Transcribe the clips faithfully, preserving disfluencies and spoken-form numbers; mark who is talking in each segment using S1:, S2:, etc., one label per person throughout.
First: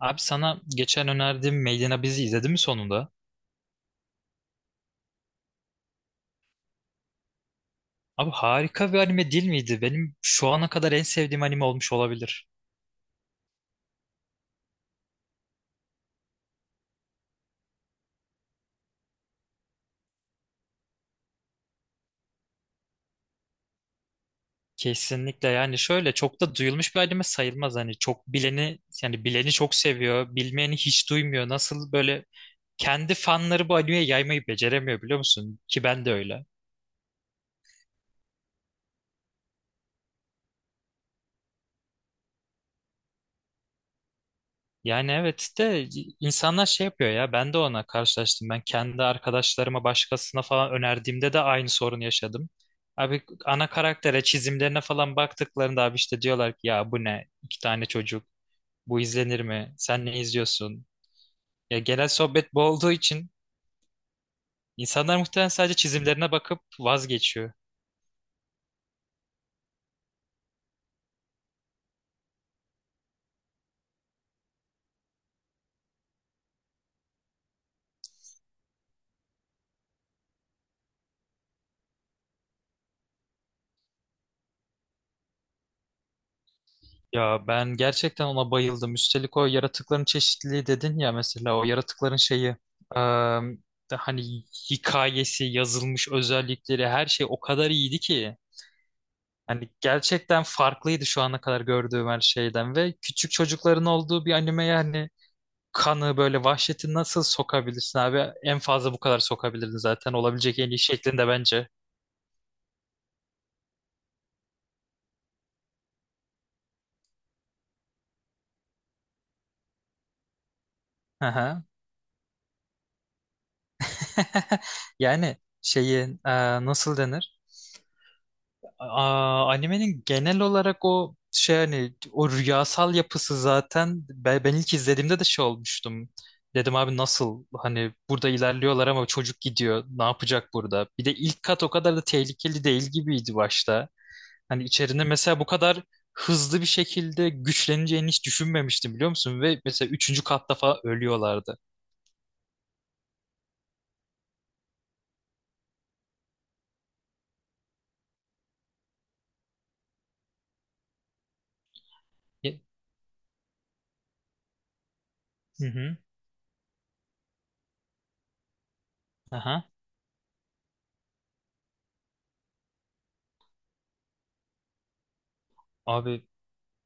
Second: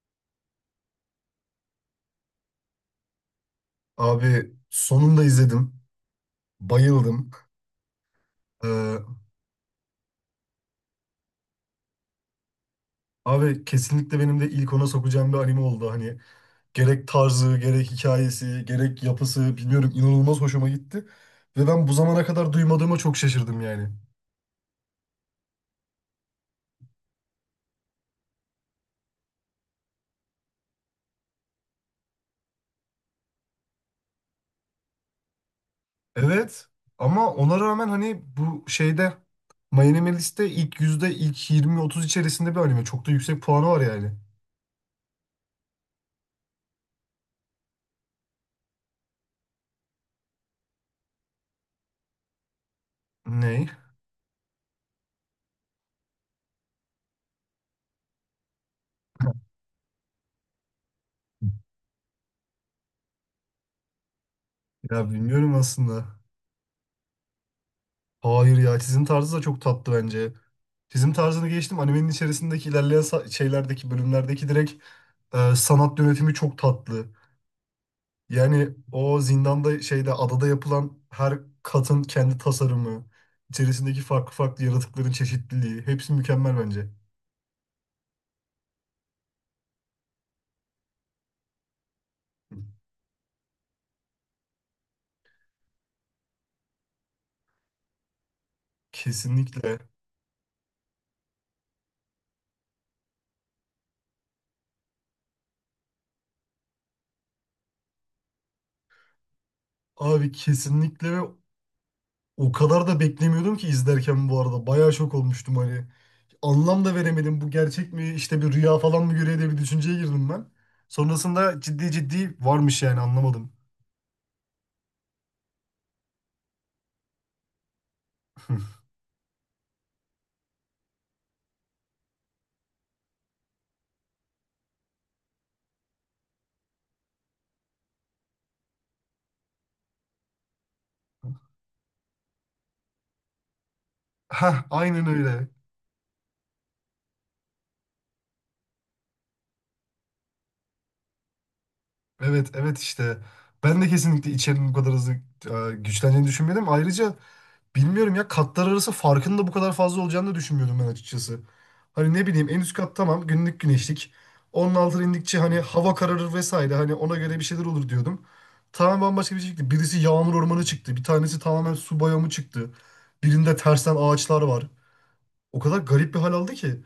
S1: Abi sana geçen önerdiğim Made bizi izledin mi sonunda?
S2: Abi sonunda izledim. Bayıldım.
S1: Abi harika bir
S2: Ee,
S1: anime değil miydi? Benim şu ana kadar en sevdiğim anime olmuş olabilir.
S2: Abi kesinlikle benim de ilk ona sokacağım bir anime oldu. Hani gerek tarzı, gerek hikayesi, gerek yapısı bilmiyorum inanılmaz hoşuma gitti. Ve ben bu zamana kadar duymadığıma çok şaşırdım yani.
S1: Kesinlikle yani şöyle çok da duyulmuş bir anime sayılmaz. Hani çok bileni yani bileni çok seviyor, bilmeyeni hiç duymuyor. Nasıl böyle kendi fanları bu animeyi yaymayı beceremiyor biliyor musun? Ki ben de öyle.
S2: Evet, ama ona rağmen hani bu şeyde My Anime List'te ilk yüzde ilk yirmi otuz içerisinde bir anime. Çok da yüksek puanı var yani.
S1: Yani evet de insanlar şey yapıyor ya ben de ona karşılaştım. Ben kendi arkadaşlarıma başkasına falan önerdiğimde de aynı sorunu yaşadım. Abi
S2: Ney?
S1: ana karaktere çizimlerine falan baktıklarında abi işte diyorlar ki ya bu ne iki tane çocuk bu izlenir mi sen ne izliyorsun? Ya genel sohbet bu olduğu için
S2: Ya
S1: insanlar muhtemelen
S2: bilmiyorum
S1: sadece
S2: aslında.
S1: çizimlerine bakıp vazgeçiyor.
S2: Hayır ya çizim tarzı da çok tatlı bence. Çizim tarzını geçtim. Animenin içerisindeki ilerleyen sa- şeylerdeki bölümlerdeki direkt e, sanat yönetimi çok tatlı. Yani o zindanda şeyde adada yapılan her katın kendi tasarımı, içerisindeki farklı farklı yaratıkların çeşitliliği hepsi mükemmel bence.
S1: Ya ben gerçekten ona bayıldım. Üstelik o yaratıkların çeşitliliği dedin ya mesela o yaratıkların şeyi Ee, hani hikayesi, yazılmış özellikleri her şey o kadar iyiydi ki. Hani
S2: Kesinlikle.
S1: gerçekten farklıydı şu ana kadar gördüğüm her şeyden ve küçük çocukların olduğu bir anime yani kanı böyle vahşeti nasıl sokabilirsin abi? En fazla bu kadar sokabilirdin zaten
S2: Abi
S1: olabilecek en iyi
S2: kesinlikle ve
S1: şeklinde bence.
S2: o kadar da beklemiyordum ki izlerken bu arada. Bayağı şok olmuştum hani. Anlam da veremedim. Bu gerçek mi işte bir rüya falan mı görüyor diye bir düşünceye girdim ben.
S1: Hı
S2: Sonrasında
S1: hı.
S2: ciddi ciddi varmış yani anlamadım.
S1: Yani şeyi e, nasıl denir? Aa, animenin genel olarak o şey hani o rüyasal yapısı zaten ben, ben ilk izlediğimde de şey olmuştum. Dedim abi nasıl hani burada ilerliyorlar ama çocuk gidiyor ne yapacak burada? Bir de ilk kat o kadar da tehlikeli değil gibiydi başta. Hani
S2: Heh,
S1: içerinde
S2: aynen
S1: mesela bu
S2: öyle.
S1: kadar hızlı bir şekilde güçleneceğini hiç düşünmemiştim biliyor musun? Ve mesela üçüncü katta falan ölüyorlardı.
S2: Evet evet işte ben de kesinlikle içerinin bu kadar hızlı e, güçleneceğini düşünmedim. Ayrıca bilmiyorum ya katlar arası farkın da bu kadar fazla olacağını da düşünmüyordum ben açıkçası. Hani ne bileyim en
S1: Ye-
S2: üst kat tamam günlük güneşlik. Onun altına indikçe hani
S1: Hı
S2: hava
S1: hı.
S2: kararır vesaire hani ona göre bir şeyler olur diyordum. Tamamen bambaşka bir şey
S1: Aha.
S2: çıktı. Birisi yağmur ormanı çıktı. Bir tanesi tamamen su bayramı çıktı. Birinde tersten ağaçlar var. O kadar garip bir
S1: Abi
S2: hal aldı ki.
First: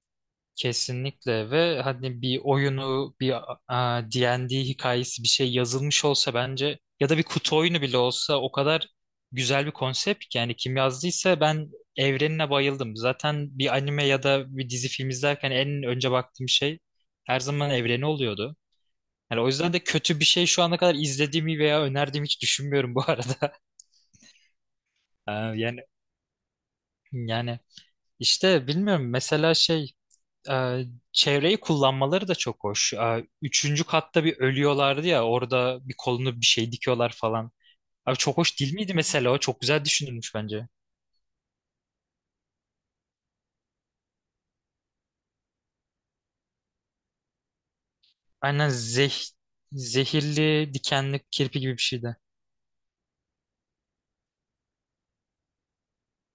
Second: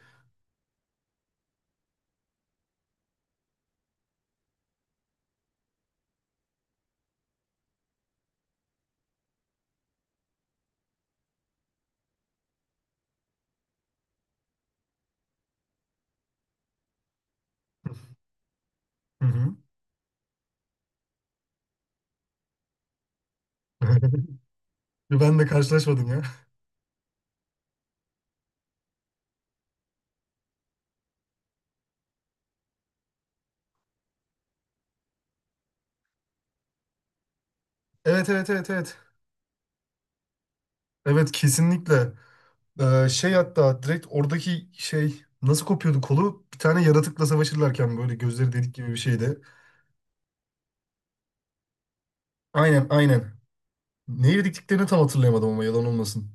S1: Kesinlikle ve hani bir oyunu bir a, D ve D hikayesi bir şey yazılmış olsa bence ya da bir kutu oyunu bile olsa o kadar güzel bir konsept ki yani kim yazdıysa ben evrenine bayıldım. Zaten bir anime ya da bir dizi film izlerken en önce baktığım şey her zaman evreni oluyordu.
S2: Hı
S1: Yani o
S2: hı.
S1: yüzden de kötü bir şey şu ana kadar izlediğimi veya önerdiğimi hiç düşünmüyorum bu arada.
S2: Ben de
S1: Aa, Yani
S2: karşılaşmadım ya.
S1: yani işte bilmiyorum mesela şey e, çevreyi kullanmaları da çok hoş. E, üçüncü katta bir ölüyorlardı ya orada bir kolunu bir şey dikiyorlar falan. Abi
S2: Evet
S1: çok
S2: evet
S1: hoş
S2: evet
S1: değil miydi
S2: evet.
S1: mesela o? Çok güzel düşünülmüş bence.
S2: Evet kesinlikle. Ee, şey, hatta direkt oradaki şey nasıl kopuyordu kolu? Bir tane yaratıkla savaşırlarken böyle gözleri
S1: Aynen
S2: delik gibi bir
S1: zeh
S2: şeydi.
S1: zehirli dikenli kirpi gibi bir şeydi.
S2: Aynen aynen. Ne dediklerini tam hatırlayamadım ama yalan olmasın.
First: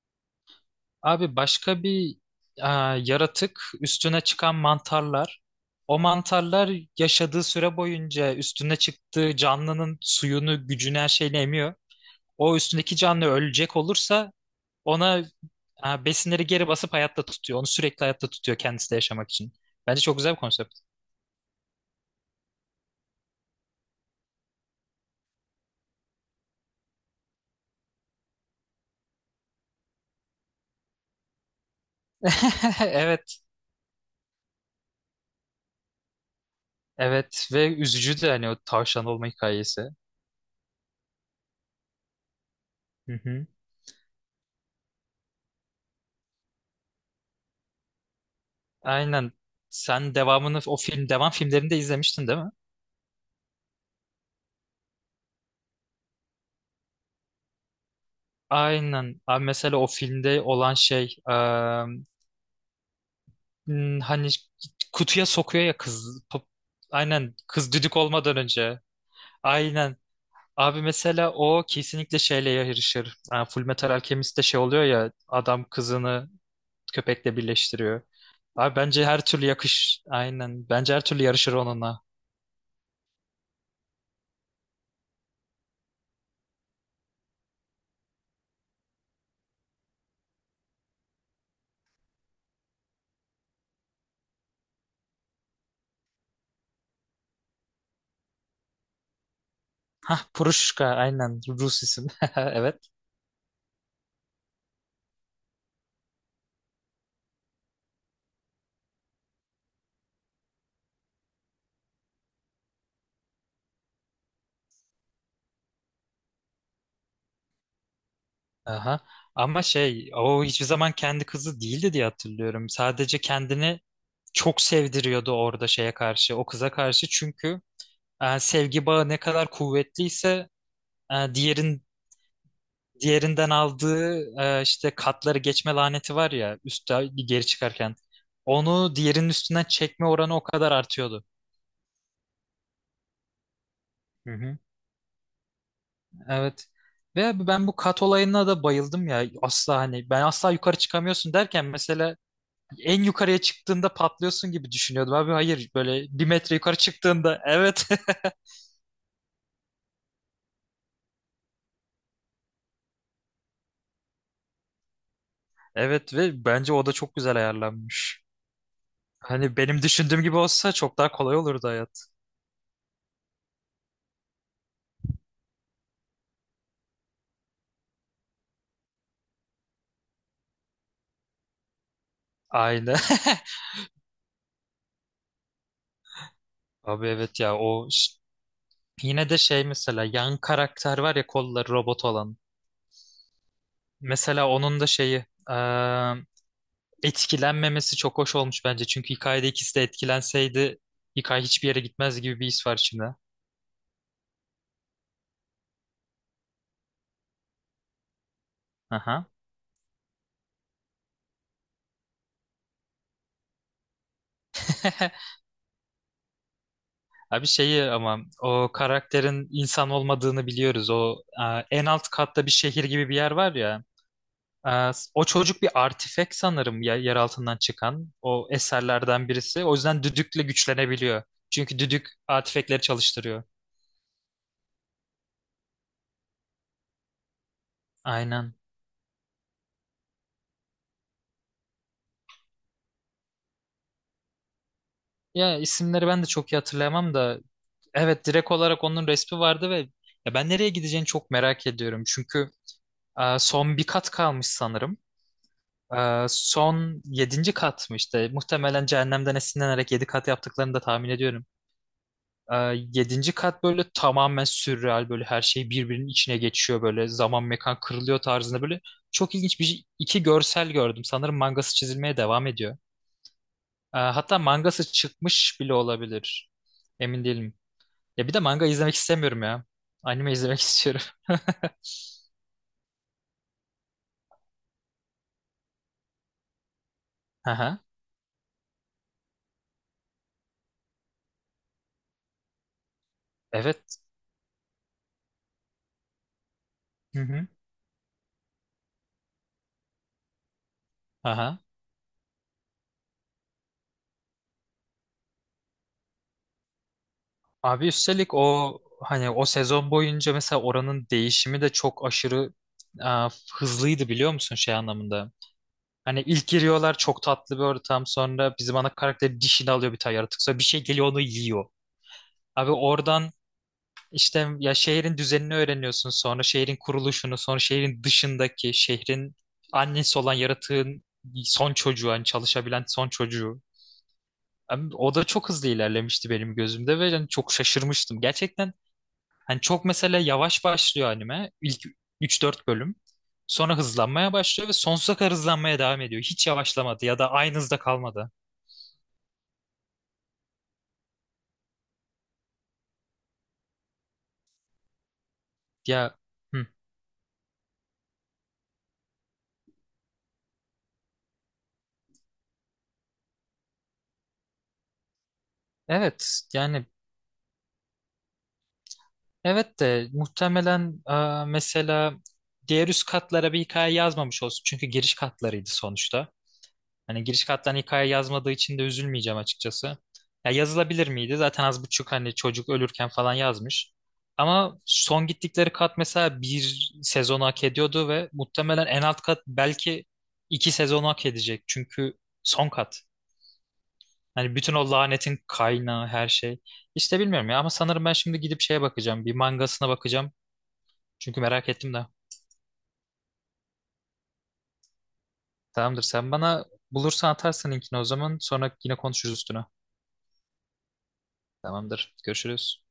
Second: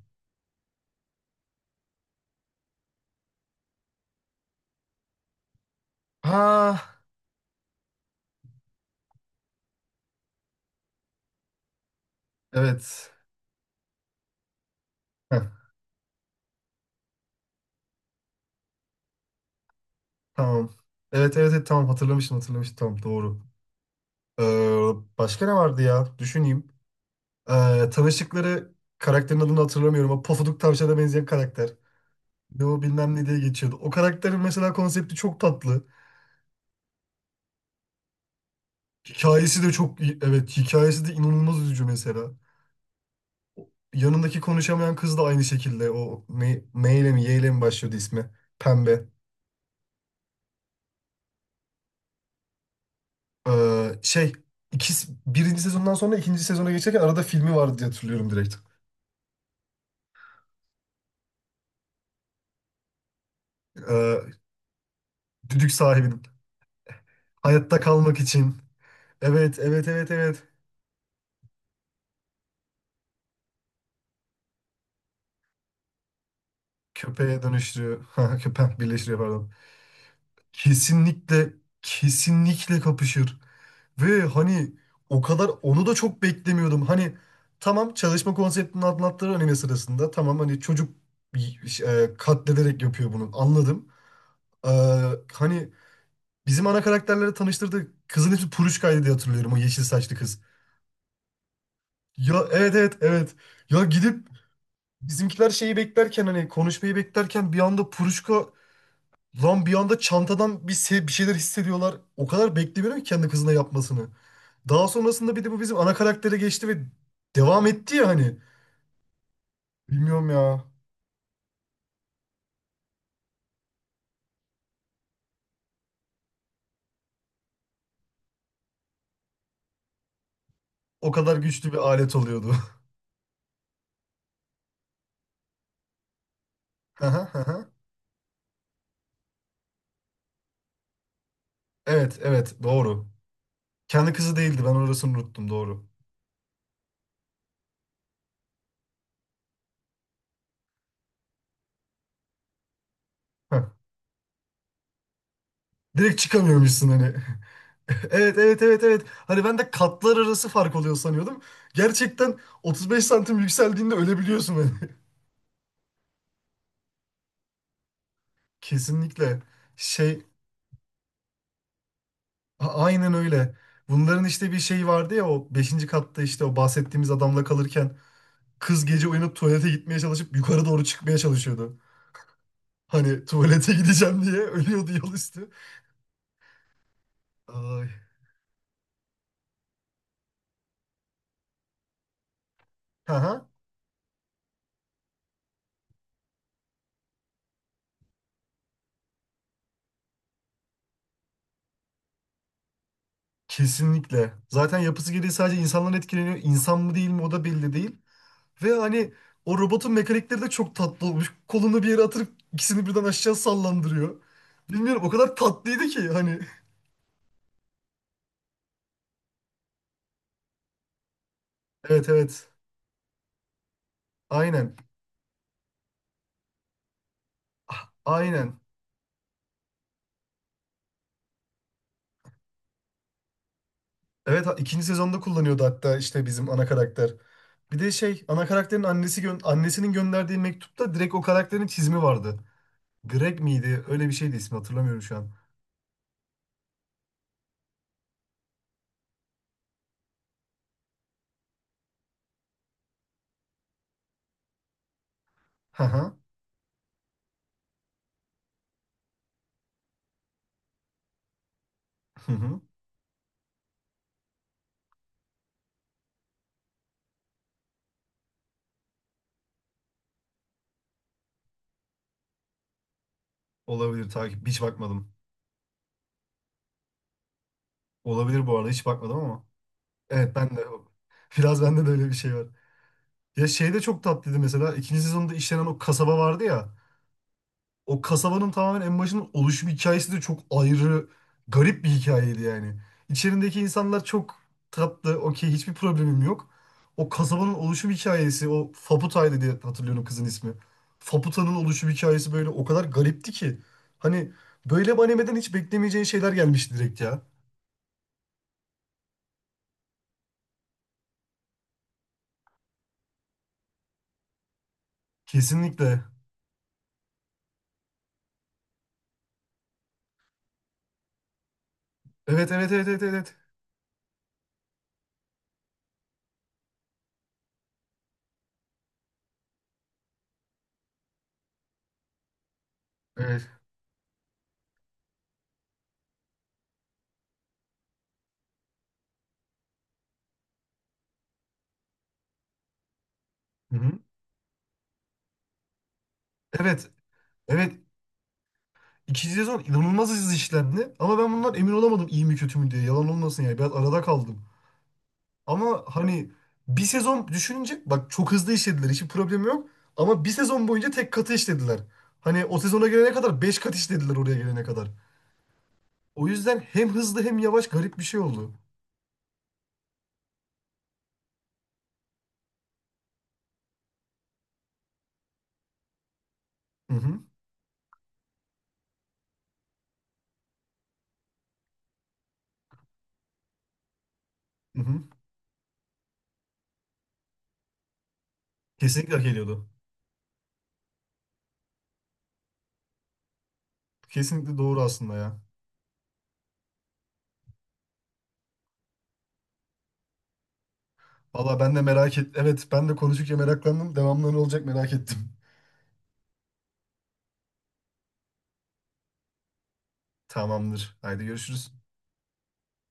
S1: Abi başka bir e, yaratık üstüne çıkan mantarlar. O mantarlar
S2: Ha
S1: yaşadığı süre boyunca üstüne çıktığı canlının suyunu, gücünü her şeyini emiyor. O üstündeki
S2: evet.
S1: canlı ölecek olursa Ona
S2: Heh,
S1: e, besinleri geri basıp hayatta tutuyor. Onu sürekli hayatta tutuyor kendisi de yaşamak için. Bence çok güzel bir
S2: tamam.
S1: konsept.
S2: Evet evet evet tamam, hatırlamışım hatırlamışım, tamam doğru. Ee, Başka ne vardı ya? Düşüneyim. Ee, tanıştıkları karakterin adını hatırlamıyorum ama Pofuduk Tavşan'a benzeyen karakter. Ne o bilmem
S1: Evet,
S2: ne diye geçiyordu. O karakterin mesela konsepti çok tatlı.
S1: evet ve üzücü de hani o tavşan olma
S2: Hikayesi de
S1: hikayesi.
S2: çok iyi. Evet, hikayesi de inanılmaz üzücü mesela.
S1: Hı hı.
S2: Yanındaki konuşamayan kız da aynı şekilde o ne, M ile mi Y ile mi başlıyordu ismi? Pembe.
S1: Aynen. Sen devamını o film devam filmlerini de izlemiştin değil mi?
S2: Ee, şey ikisi, birinci sezondan sonra ikinci sezona geçerken arada filmi vardı diye hatırlıyorum direkt.
S1: Aynen. Abi mesela o filmde olan şey e, m,
S2: Ee,
S1: hani kutuya sokuyor
S2: Düdük
S1: ya kız.
S2: sahibinin.
S1: Pop- Aynen kız
S2: Hayatta
S1: düdük
S2: kalmak
S1: olmadan
S2: için.
S1: önce.
S2: Evet evet
S1: Aynen.
S2: evet evet.
S1: Abi mesela o kesinlikle şeyle yarışır. Yani Full Metal Alchemist'te şey oluyor ya adam kızını köpekle
S2: Köpeğe
S1: birleştiriyor.
S2: dönüştürüyor. Ha,
S1: Abi
S2: köpek
S1: bence
S2: birleştiriyor
S1: her türlü
S2: pardon.
S1: yakış aynen. Bence her türlü
S2: Kesinlikle
S1: yarışır onunla.
S2: kesinlikle kapışır. Ve hani o kadar onu da çok beklemiyordum. Hani tamam çalışma konseptini anlattığı anime sırasında tamam hani çocuk e, katlederek yapıyor bunu anladım. Ee, Hani bizim ana karakterleri tanıştırdı kızın hepsi Puruşka'ydı diye hatırlıyorum o yeşil saçlı kız.
S1: Puruşka aynen Rus isim.
S2: Ya evet
S1: Evet.
S2: evet evet. Ya gidip bizimkiler şeyi beklerken hani konuşmayı beklerken bir anda Puruşka lan, bir anda çantadan bir, se- bir şeyler hissediyorlar. O kadar beklemiyorum ki kendi kızına yapmasını. Daha sonrasında bir de bu bizim ana karaktere geçti ve devam etti ya hani.
S1: Aha. Ama şey
S2: Bilmiyorum
S1: o
S2: ya.
S1: hiçbir zaman kendi kızı değildi diye hatırlıyorum. Sadece kendini çok sevdiriyordu orada şeye karşı, o kıza karşı. Çünkü e, sevgi bağı ne kadar kuvvetliyse
S2: O
S1: e,
S2: kadar güçlü bir
S1: diğerin
S2: alet oluyordu.
S1: Diğerinden aldığı e, işte katları geçme laneti var ya
S2: Hı
S1: üstte
S2: hı, hı
S1: geri
S2: hı.
S1: çıkarken. Onu diğerinin üstünden çekme oranı o kadar artıyordu.
S2: Evet evet doğru. Kendi
S1: Hı
S2: kızı
S1: hı.
S2: değildi, ben orasını unuttum doğru.
S1: Evet. Ve abi ben bu kat olayına da bayıldım ya. Asla hani ben asla yukarı çıkamıyorsun derken mesela en yukarıya
S2: Heh.
S1: çıktığında patlıyorsun gibi düşünüyordum abi. Hayır böyle
S2: Direkt
S1: bir metre yukarı
S2: çıkamıyormuşsun hani.
S1: çıktığında evet.
S2: Evet evet evet evet. Hani ben de katlar arası fark oluyor sanıyordum. Gerçekten otuz beş santim yükseldiğinde ölebiliyorsun hani.
S1: Evet ve bence o da çok güzel ayarlanmış.
S2: Kesinlikle.
S1: Hani benim düşündüğüm
S2: Şey
S1: gibi olsa çok daha kolay olurdu hayat.
S2: A- aynen öyle. Bunların işte bir şeyi vardı ya, o beşinci katta işte o bahsettiğimiz adamla kalırken kız gece uyanıp tuvalete gitmeye çalışıp yukarı doğru çıkmaya çalışıyordu.
S1: Aynen.
S2: Hani tuvalete gideceğim diye ölüyordu yol üstü.
S1: Abi evet ya
S2: Ay.
S1: o. Yine de şey mesela yan karakter var ya kolları robot olan.
S2: Aha.
S1: Mesela onun da şeyi eee, etkilenmemesi çok hoş olmuş bence. Çünkü hikayede ikisi de etkilenseydi hikaye hiçbir yere gitmez gibi bir his var şimdi.
S2: Kesinlikle. Zaten yapısı gereği sadece insanlar etkileniyor. İnsan mı değil mi o da belli değil. Ve hani
S1: Aha.
S2: o robotun mekanikleri de çok tatlı olmuş. Kolunu bir yere atırıp ikisini birden aşağı sallandırıyor. Bilmiyorum o kadar tatlıydı ki hani.
S1: Abi şeyi ama o karakterin insan olmadığını biliyoruz. O eee, en
S2: Evet
S1: alt katta
S2: evet.
S1: bir şehir gibi bir yer var ya.
S2: Aynen.
S1: Eee, o çocuk bir artifek sanırım ya, yer altından
S2: Ah,
S1: çıkan o
S2: aynen.
S1: eserlerden birisi. O yüzden düdükle güçlenebiliyor. Çünkü düdük artifekleri çalıştırıyor.
S2: Evet ha- ikinci sezonda kullanıyordu hatta işte bizim ana karakter. Bir de şey ana
S1: Aynen.
S2: karakterin annesi gö- annesinin gönderdiği mektupta direkt o karakterin çizimi vardı. Greg miydi? Öyle bir şeydi ismi, hatırlamıyorum şu an.
S1: Ya isimleri ben de çok iyi hatırlayamam da evet direkt olarak onun resmi vardı ve ya ben nereye gideceğini çok merak ediyorum. Çünkü e, son bir kat kalmış sanırım.
S2: Hı hı.
S1: E, son yedinci kat mı işte muhtemelen cehennemden esinlenerek yedi kat yaptıklarını da tahmin ediyorum.
S2: Hı
S1: E,
S2: hı.
S1: yedinci kat böyle tamamen sürreal böyle her şey birbirinin içine geçiyor böyle zaman mekan kırılıyor tarzında böyle çok ilginç bir iki görsel gördüm. Sanırım mangası çizilmeye devam ediyor. Ee,
S2: Olabilir,
S1: hatta
S2: takip hiç
S1: mangası
S2: bakmadım.
S1: çıkmış bile olabilir. Emin değilim. Ya bir de
S2: Olabilir bu
S1: manga
S2: arada, hiç
S1: izlemek
S2: bakmadım
S1: istemiyorum
S2: ama.
S1: ya. Anime
S2: Evet ben
S1: izlemek
S2: de
S1: istiyorum.
S2: biraz, bende de öyle bir şey var. Ya şey de çok tatlıydı mesela. İkinci sezonda işlenen o kasaba vardı ya.
S1: Aha.
S2: O kasabanın tamamen en başının oluşum hikayesi de çok ayrı, garip bir hikayeydi yani. İçerindeki
S1: Evet.
S2: insanlar çok tatlı, okey, hiçbir problemim yok. O
S1: Hı hı.
S2: kasabanın oluşum hikayesi, o Faputa'ydı diye hatırlıyorum kızın ismi. Faputa'nın
S1: Aha.
S2: oluşum hikayesi böyle o kadar garipti ki. Hani böyle bir animeden hiç beklemeyeceğin şeyler gelmişti direkt ya.
S1: Abi üstelik o hani o sezon boyunca mesela oranın değişimi de çok aşırı e, hızlıydı biliyor musun şey anlamında.
S2: Kesinlikle.
S1: Hani ilk giriyorlar çok tatlı bir ortam sonra bizim ana karakter dişini alıyor bir tane yaratık sonra bir şey geliyor onu yiyor.
S2: Evet, evet,
S1: Abi
S2: evet, evet,
S1: oradan
S2: evet.
S1: İşte ya şehrin düzenini öğreniyorsun sonra şehrin kuruluşunu sonra şehrin dışındaki şehrin annesi olan yaratığın son çocuğu hani çalışabilen son
S2: Evet.
S1: çocuğu. Hem O da çok hızlı ilerlemişti benim gözümde ve yani çok şaşırmıştım. Gerçekten hani çok mesela yavaş başlıyor anime ilk üç dört bölüm. Sonra
S2: Hı-hı.
S1: hızlanmaya başlıyor ve sonsuza kadar hızlanmaya devam ediyor. Hiç
S2: Evet,
S1: yavaşlamadı ya da aynı
S2: evet.
S1: hızda kalmadı.
S2: İkinci sezon inanılmaz hızlı işlendi. Ama ben bundan emin olamadım iyi mi kötü mü diye. Yalan olmasın yani. Biraz arada kaldım. Ama
S1: Ya
S2: hani
S1: hı.
S2: bir sezon düşününce bak çok hızlı işlediler. Hiçbir problem yok. Ama bir sezon boyunca tek katı işlediler. Hani o sezona gelene kadar beş kat işlediler oraya gelene kadar. O
S1: Evet
S2: yüzden
S1: yani.
S2: hem hızlı hem yavaş garip bir şey oldu.
S1: Evet de muhtemelen e, mesela diğer üst katlara bir hikaye yazmamış olsun. Çünkü giriş katlarıydı sonuçta.
S2: Hı hı.
S1: Hani giriş katlarına hikaye yazmadığı için de üzülmeyeceğim açıkçası. Ya yazılabilir miydi? Zaten az buçuk hani çocuk ölürken falan yazmış. Ama
S2: Hı hı.
S1: son gittikleri kat mesela bir sezonu hak ediyordu ve muhtemelen en
S2: Kesinlikle
S1: alt
S2: hak
S1: kat
S2: ediyordu.
S1: belki iki sezonu hak edecek. Çünkü son kat. Hani
S2: Kesinlikle
S1: bütün
S2: doğru
S1: o
S2: aslında
S1: lanetin
S2: ya.
S1: kaynağı her şey. İşte bilmiyorum ya ama sanırım ben şimdi gidip şeye bakacağım. Bir mangasına bakacağım. Çünkü
S2: Valla
S1: merak
S2: ben de
S1: ettim de.
S2: merak et. Evet ben de konuştukça meraklandım. Devamlı ne olacak merak ettim.
S1: Tamamdır. Sen bana bulursan atarsın linkini o zaman. Sonra yine konuşuruz üstüne.
S2: Tamamdır. Haydi görüşürüz.
S1: Tamamdır. Görüşürüz.